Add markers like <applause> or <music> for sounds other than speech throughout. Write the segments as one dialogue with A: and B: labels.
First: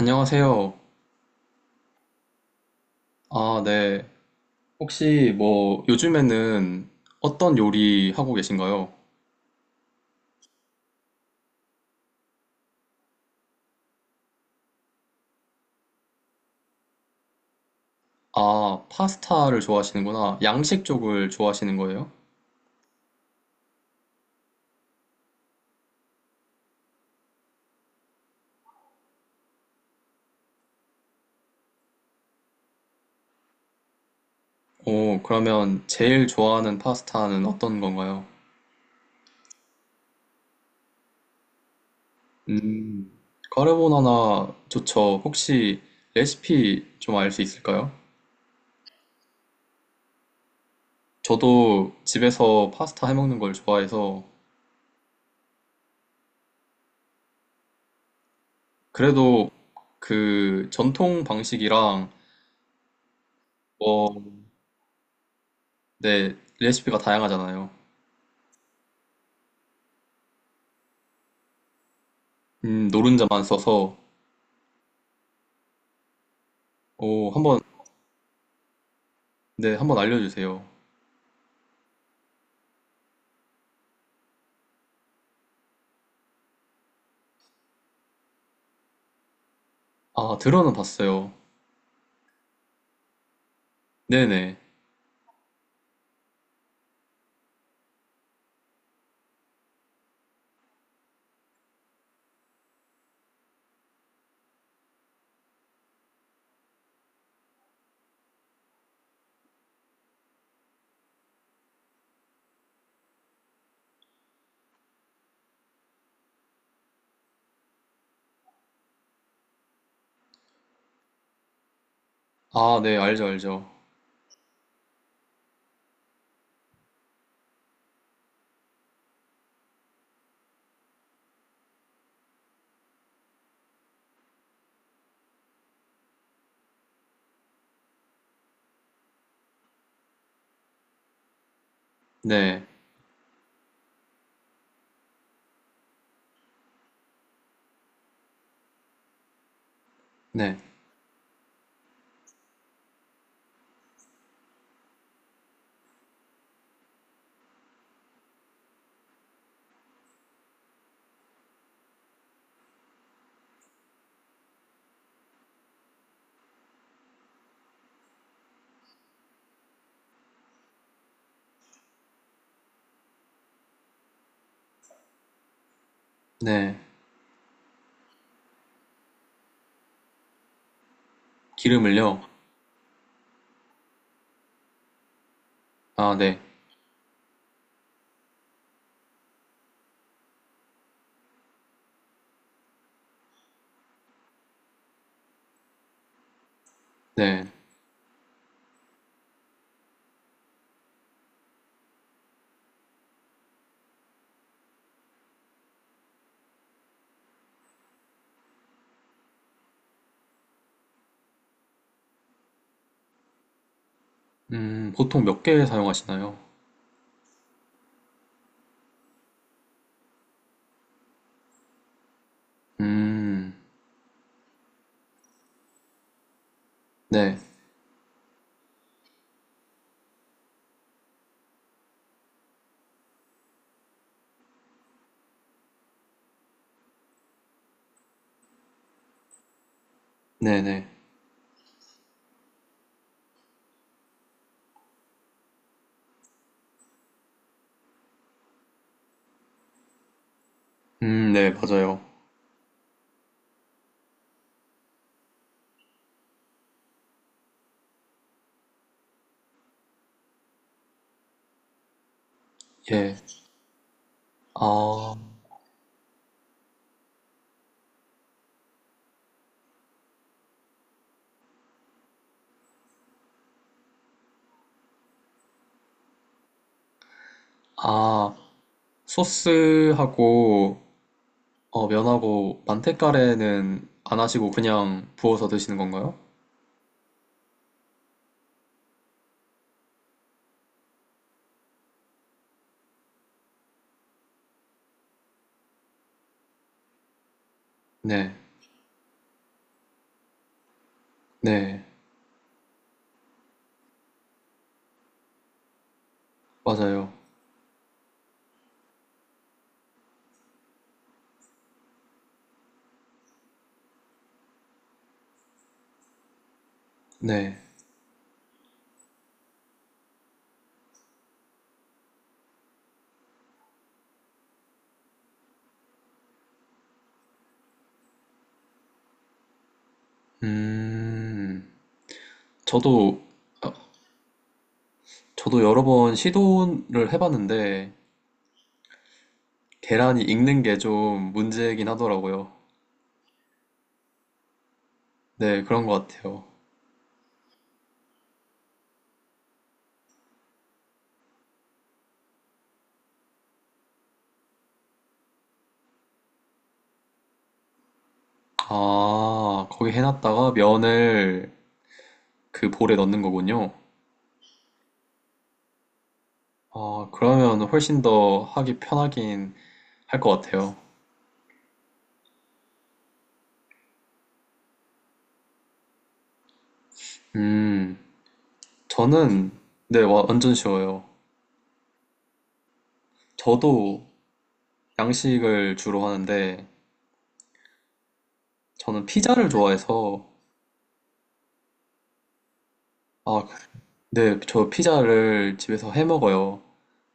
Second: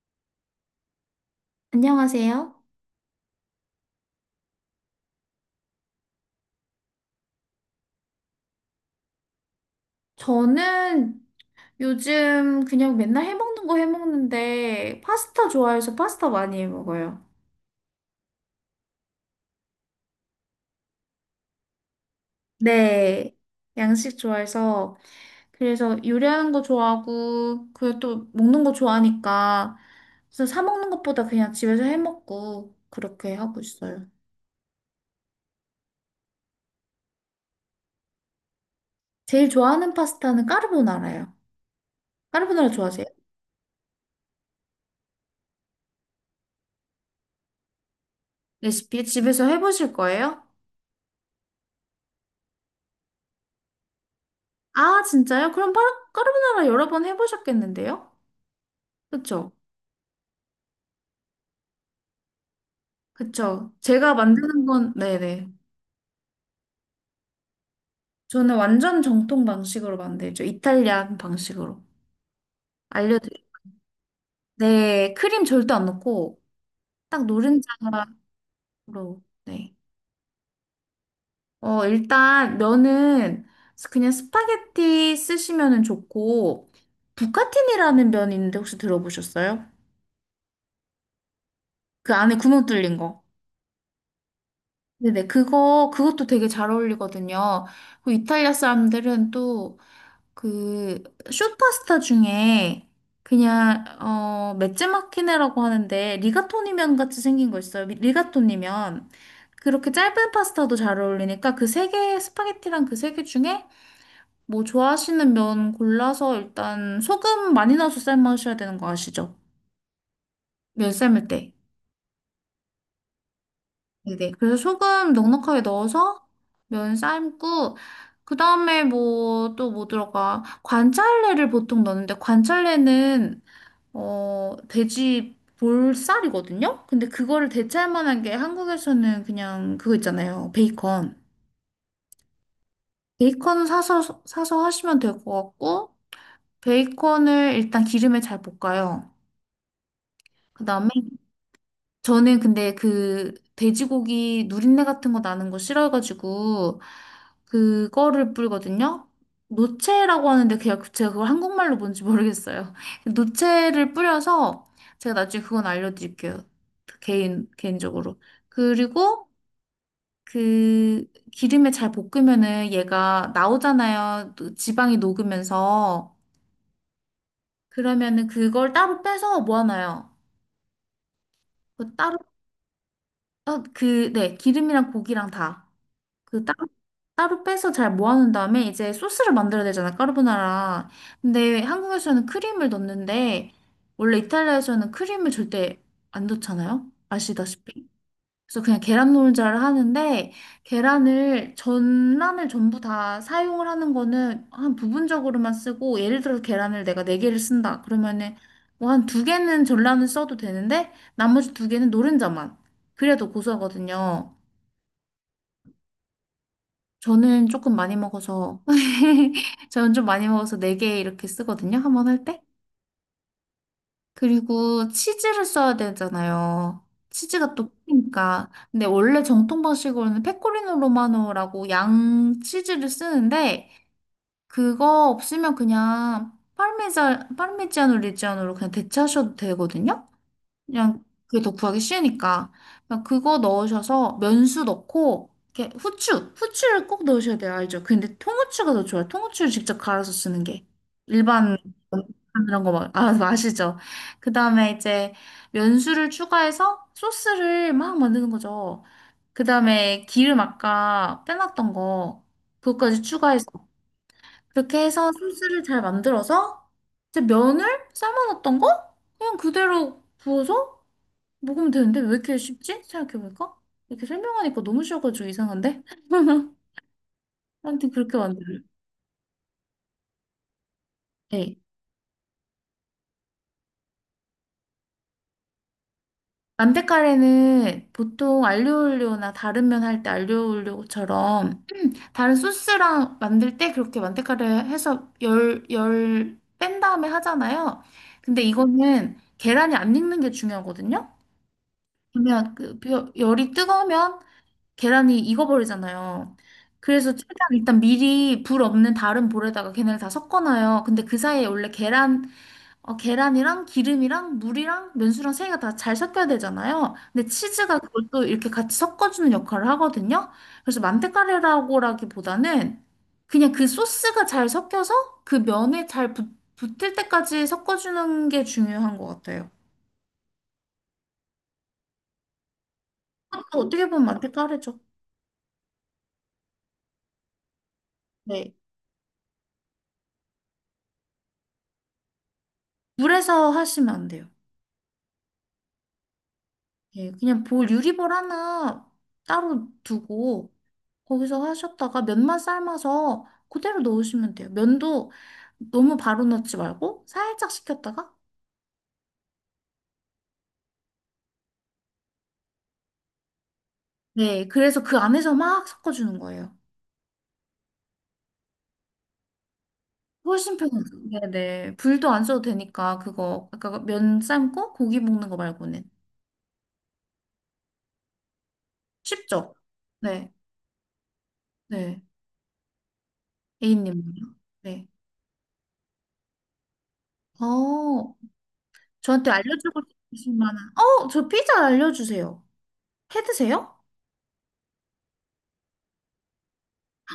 A: 안녕하세요.
B: 안녕하세요.
A: 아, 네. 혹시 뭐 요즘에는 어떤 요리 하고 계신가요?
B: 저는 요즘 그냥 맨날 해먹는 거 해먹는데 파스타 좋아해서 파스타 많이 해먹어요.
A: 아, 파스타를 좋아하시는구나. 양식 쪽을 좋아하시는 거예요?
B: 네, 양식 좋아해서 그래서 요리하는 거 좋아하고 그리고 또 먹는 거 좋아하니까 그래서 사 먹는 것보다 그냥 집에서 해먹고 그렇게 하고 있어요.
A: 오, 그러면 제일 좋아하는 파스타는 어떤 건가요?
B: 제일 좋아하는 파스타는 까르보나라예요. 까르보나라 좋아하세요?
A: 음, 카르보나나 좋죠. 혹시 레시피 좀 알 수 있을까요?
B: 레시피 집에서 해보실 거예요?
A: 저도 집에서 파스타 해먹는 걸 좋아해서
B: 아, 진짜요? 그럼 까르보나라 여러 번 해보셨겠는데요?
A: 그래도
B: 그쵸?
A: 그 전통 방식이랑
B: 그쵸. 제가 만드는 건, 네네.
A: 네, 레시피가 다양하잖아요.
B: 저는 완전 정통 방식으로 만들죠. 이탈리안 방식으로.
A: 노른자만
B: 알려드릴게요.
A: 써서,
B: 네, 크림 절대 안 넣고, 딱
A: 오, 한 번,
B: 노른자로.
A: 네,
B: 네.
A: 한 번 알려주세요.
B: 일단 면은 그냥 스파게티 쓰시면은 좋고, 부카틴이라는 면이 있는데 혹시 들어보셨어요?
A: 아, 들어는 봤어요.
B: 그 안에 구멍 뚫린 거.
A: 네네.
B: 네네, 그거, 그것도 되게 잘 어울리거든요. 그 이탈리아 사람들은 또 그 슈퍼스타 중에 그냥 맷즈 마키네라고 하는데 리가토니면 같이 생긴 거 있어요. 리가토니면 그렇게 짧은 파스타도 잘 어울리니까 그 세 개 스파게티랑 그 세 개 중에 뭐 좋아하시는 면 골라서 일단 소금 많이 넣어서 삶으셔야 되는 거 아시죠? 면 삶을 때.
A: 아, 네, 알죠, 알죠.
B: 네네. 그래서 소금 넉넉하게 넣어서 면 삶고 그 다음에 뭐 또 뭐 들어가 관찰래를 보통 넣는데 관찰래는 돼지 볼살이거든요? 근데 그거를 대체할 만한 게 한국에서는 그냥 그거 있잖아요. 베이컨.
A: 네,
B: 베이컨 사서 하시면 될 것 같고, 베이컨을 일단 기름에 잘 볶아요.
A: 네,
B: 그 다음에 저는 근데 그 돼지고기 누린내 같은 거 나는 거 싫어해가지고 그거를 뿌리거든요. 노체라고 하는데 그냥 제가 그걸 한국말로 뭔지 모르겠어요. <laughs> 노체를 뿌려서 제가 나중에 그건 알려드릴게요. 개인적으로. 그리고 그 기름에 잘 볶으면은 얘가 나오잖아요. 또 지방이 녹으면서
A: 네.
B: 그러면은 그걸 따로 빼서 모아놔요. 그 따로
A: 기름을요?
B: 네, 기름이랑 고기랑 다.
A: 아, 네,
B: 그 따로 빼서 잘 모아놓은 다음에 이제 소스를 만들어야 되잖아, 까르보나라. 근데 한국에서는 크림을 넣는데 원래 이탈리아에서는 크림을 절대 안 넣잖아요?
A: 네.
B: 아시다시피. 그래서 그냥 계란 노른자를 하는데 계란을 전란을 전부 다 사용을 하는 거는 한 부분적으로만 쓰고 예를 들어서 계란을 내가 네 개를 쓴다. 그러면은 뭐 한 두 개는 전란을 써도 되는데 나머지 두 개는 노른자만. 그래도 고소하거든요.
A: 보통 몇 개 사용하시나요?
B: 저는 조금 많이 먹어서, <laughs> 저는 좀 많이 먹어서 4개 이렇게 쓰거든요. 한 번 할 때.
A: 음,
B: 그리고 치즈를 써야 되잖아요.
A: 네,
B: 치즈가 또 크니까. 근데 원래 정통 방식으로는 페코리노 로마노라고 양 치즈를 쓰는데, 그거 없으면 그냥 파르메자, 파르미지아노 레지아노로 그냥 대체하셔도 되거든요.
A: 네네.
B: 그냥 그게 더 구하기 쉬우니까. 그냥 그거 넣으셔서 면수 넣고, 이렇게 후추, 후추를 꼭 넣으셔야 돼요. 알죠? 그 근데 통후추가 더 좋아요. 통후추를 직접 갈아서 쓰는 게.
A: 네,
B: 일반
A: 맞아요.
B: 이런 거 막, 아, 아시죠? 그 다음에 이제 면수를 추가해서 소스를 막 만드는 거죠. 그 다음에 기름 아까 빼놨던 거, 그것까지
A: 예.
B: 추가해서. 그렇게 해서
A: 아,
B: 소스를 잘 만들어서 이제 면을 삶아놨던 거? 그냥 그대로 부어서 먹으면 되는데 왜 이렇게 쉽지? 생각해볼까? 이렇게 설명하니까 너무 쉬워가지고 이상한데? <laughs> 아무튼 그렇게
A: 아,
B: 만들어요.
A: 소스하고,
B: 네.
A: 어, 면하고, 만테카레는 안 하시고 그냥 부어서 드시는 건가요?
B: 만테카레는 보통 알리오올리오나 다른 면 할 때 알리오올리오처럼 다른 소스랑 만들 때 그렇게 만테카레 해서 열 뺀 다음에 하잖아요.
A: 네,
B: 근데 이거는 계란이 안 익는 게 중요하거든요.
A: 네,
B: 그러면 그 열이 뜨거우면 계란이 익어버리잖아요. 그래서
A: 맞아요.
B: 최대한 일단 미리 불 없는 다른 볼에다가 걔네를 다 섞어놔요. 근데 그 사이에 원래 계란, 계란이랑 기름이랑 물이랑 면수랑 세 개가 다 잘 섞여야 되잖아요. 근데
A: 네.
B: 치즈가 그걸 또 이렇게 같이 섞어주는 역할을 하거든요. 그래서 만테카레라고라기보다는 그냥 그 소스가 잘 섞여서 그 면에 잘 붙을 때까지 섞어주는 게 중요한 것 같아요.
A: 음, 저도,
B: 그것도 어떻게 보면 만테카레죠.
A: 저도 여러 번 시도를 해봤는데,
B: 네.
A: 계란이 익는 게 좀 문제긴 하더라고요.
B: 물에서 하시면 안 돼요.
A: 네, 그런 것 같아요.
B: 예, 그냥 볼 유리볼 하나 따로 두고 거기서 하셨다가 면만 삶아서 그대로 넣으시면 돼요. 면도 너무 바로 넣지 말고 살짝 식혔다가
A: 아, 거기 해놨다가 면을 그 볼에 넣는 거군요.
B: 네, 그래서 그 안에서 막 섞어주는 거예요.
A: 아, 그러면 훨씬 더 하기 편하긴 할 것
B: 훨씬
A: 같아요.
B: 편하죠. 네네. 불도 안 써도 되니까 그거 아까 면 삶고 고기 볶는 거 말고는
A: 음, 저는,
B: 쉽죠?
A: 네, 와,
B: 네,
A: 완전 쉬워요.
B: 네.
A: 저도
B: A님은요? 네.
A: 양식을 주로 하는데,
B: 어,
A: 저는
B: 저한테
A: 피자를
B: 알려주고
A: 좋아해서,
B: 싶으신 만한, 저 피자 알려주세요. 해
A: 아,
B: 드세요?
A: 네, 저 피자를 집에서 해 먹어요.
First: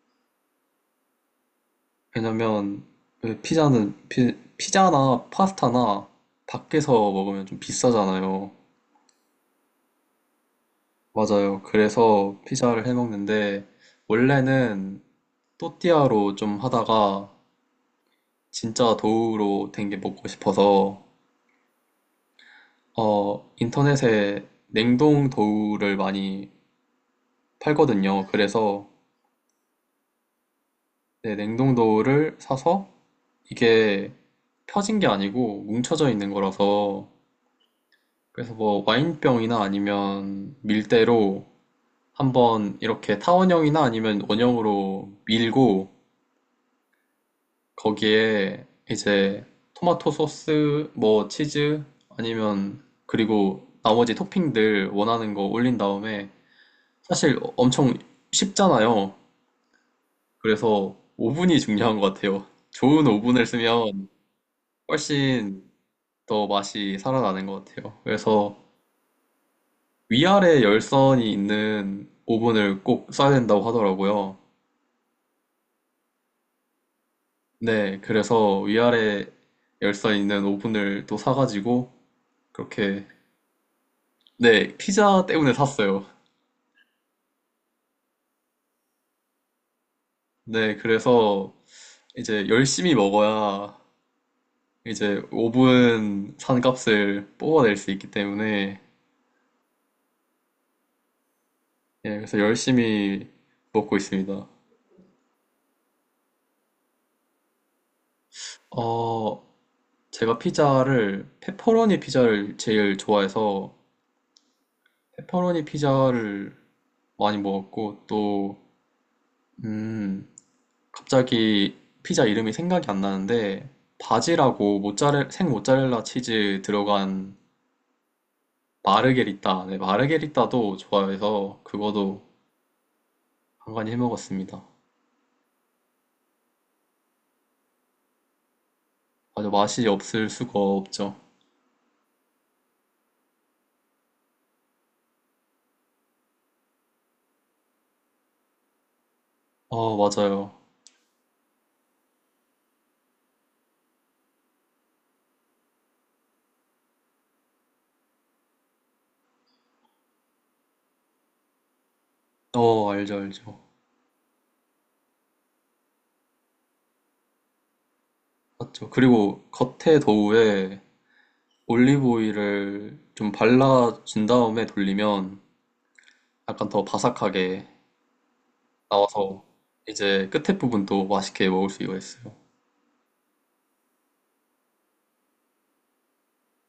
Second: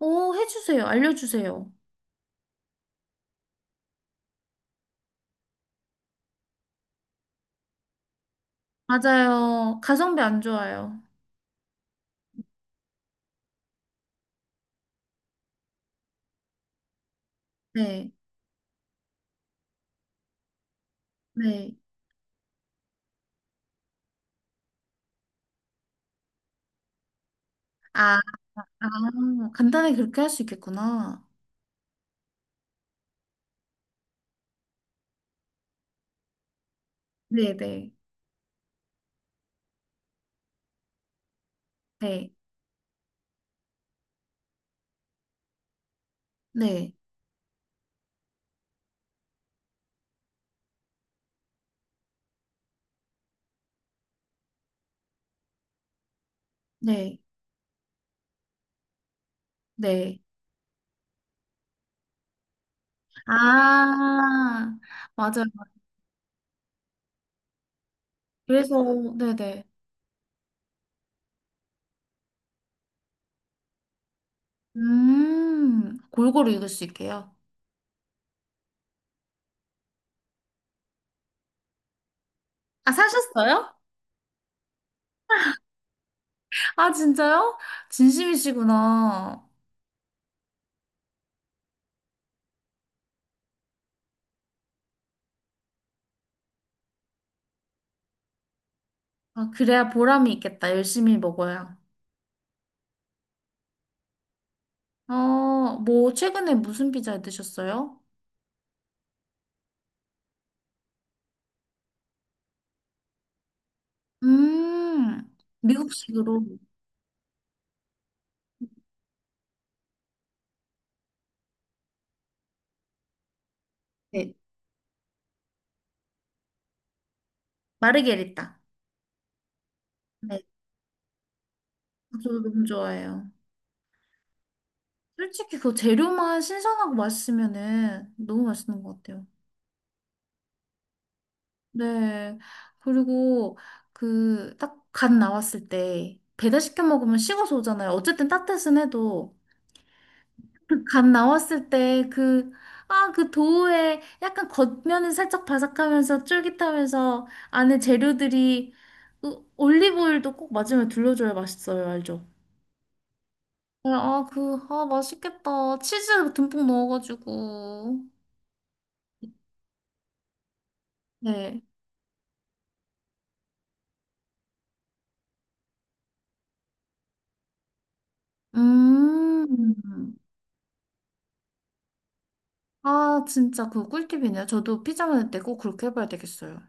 B: 오, 해주세요. 알려주세요.
A: 왜냐면 왜 피자는 피자나 파스타나 밖에서 먹으면 좀 비싸잖아요.
B: 맞아요. 가성비 안 좋아요.
A: 맞아요. 그래서 피자를 해 먹는데 원래는 또띠아로 좀 하다가
B: 네,
A: 진짜 도우로 된 게 먹고 싶어서
B: 네.
A: 어 인터넷에 냉동 도우를 많이
B: 아,
A: 팔거든요.
B: 아,
A: 그래서
B: 간단하게 그렇게 할 수 있겠구나.
A: 네, 냉동 도우를 사서 이게 펴진 게 아니고 뭉쳐져 있는 거라서
B: 네, 네,
A: 그래서 뭐 와인병이나 아니면 밀대로
B: 네,
A: 한번 이렇게 타원형이나 아니면 원형으로 밀고
B: 네,
A: 거기에 이제 토마토 소스, 뭐 치즈 아니면 그리고 나머지 토핑들 원하는 거 올린 다음에
B: 네,
A: 사실 엄청 쉽잖아요.
B: 네.
A: 그래서 오븐이 중요한 것 같아요. 좋은 오븐을 쓰면
B: 아, 맞아요.
A: 훨씬 더 맛이 살아나는 것 같아요. 그래서
B: 그래서, 네, 네.
A: 위아래 열선이 있는 오븐을 꼭 써야 된다고 하더라고요.
B: 골고루 읽을 수 있게요.
A: 네, 그래서 위아래 열선 있는 오븐을 또 사가지고
B: 아,
A: 그렇게
B: 사셨어요?
A: 네, 피자 때문에 샀어요.
B: 아, 진짜요? 진심이시구나.
A: 네, 그래서 이제 열심히 먹어야 이제 오븐 산 값을 뽑아낼 수 있기 때문에
B: 아, 그래야 보람이 있겠다. 열심히 먹어야.
A: 예, 그래서 열심히 먹고 있습니다.
B: 어, 뭐, 최근에 무슨 피자 드셨어요?
A: 어, 제가 피자를 페퍼로니 피자를 제일 좋아해서
B: 음,
A: 페퍼로니
B: 미국식으로.
A: 피자를 많이 먹었고 또 음, 갑자기 피자 이름이 생각이 안 나는데
B: 네,
A: 바지라고 모짜렐 생 모짜렐라 치즈 들어간
B: 마르게리타.
A: 마르게리따 네,
B: 네,
A: 마르게리따도 좋아해서 그거도
B: 저도 너무 좋아해요.
A: 간간히 해 먹었습니다.
B: 솔직히 그 재료만 신선하고 맛있으면은 너무 맛있는 것 같아요.
A: 맞아 맛이 없을 수가 없죠.
B: 네, 그리고 그 딱 간 나왔을 때 배달시켜 먹으면 식어서 오잖아요. 어쨌든 따뜻은 해도
A: 어 맞아요.
B: 그간 나왔을 때 그, 아, 그 도우에 약간 겉면은 살짝 바삭하면서 쫄깃하면서 안에 재료들이 그 올리브오일도 꼭 마지막에 둘러줘야 맛있어요. 알죠?
A: 어 알죠 알죠.
B: 네, 아, 그, 아, 맛있겠다. 치즈 듬뿍 넣어가지고.
A: 맞죠. 그리고 겉에 도우에
B: 네.
A: 올리브 오일을 좀 발라준 다음에 돌리면 약간 더 바삭하게 나와서
B: 음.
A: 이제 끝에 부분도 맛있게 먹을 수 있어요.
B: 아, 진짜 그거 꿀팁이네요. 저도 피자 만들 때 꼭 그렇게 해봐야 되겠어요.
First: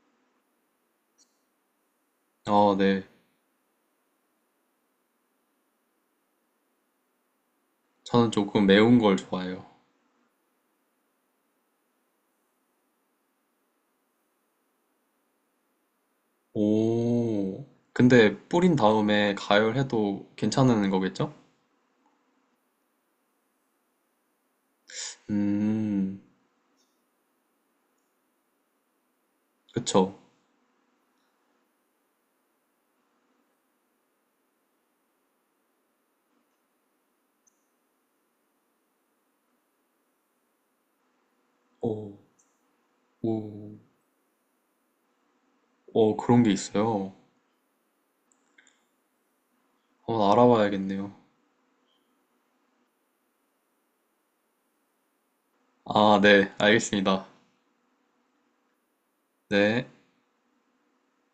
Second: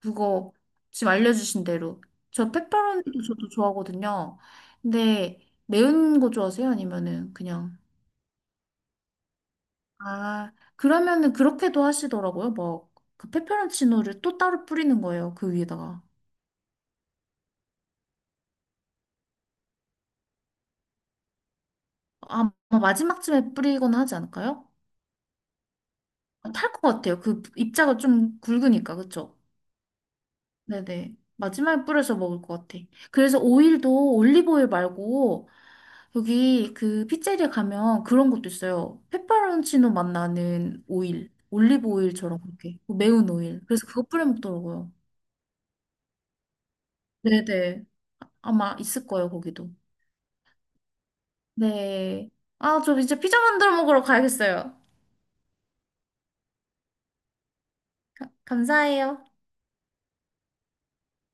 B: 그거 지금 알려주신 대로. 저
A: 아, 네.
B: 페퍼로니도 저도 좋아하거든요. 근데 매운 거 좋아하세요? 아니면은 그냥.
A: 저는 조금 매운 걸 좋아해요.
B: 아, 그러면은 그렇게도 하시더라고요. 막, 그 페페론치노를 또 따로 뿌리는 거예요. 그 위에다가.
A: 오. 근데 뿌린 다음에 가열해도 괜찮은 거겠죠?
B: 아마 마지막쯤에 뿌리거나 하지 않을까요?
A: 음,
B: 탈 것 같아요. 그 입자가 좀 굵으니까, 그쵸?
A: 그쵸.
B: 네네. 마지막에 뿌려서 먹을 것 같아. 그래서 오일도 올리브 오일 말고, 여기 그 피자리에 가면 그런 것도 있어요. 페퍼론치노 맛 나는 오일. 올리브
A: 오,
B: 오일처럼 그렇게. 매운 오일.
A: 오,
B: 그래서 그거 뿌려 먹더라고요.
A: 오, 그런 게 있어요.
B: 네네. 아마 있을 거예요, 거기도.
A: 한번 알아봐야겠네요.
B: 네. 아, 저 이제 피자 만들어 먹으러 가야겠어요.
A: 아, 네, 알겠습니다.
B: 감사해요.
A: 네.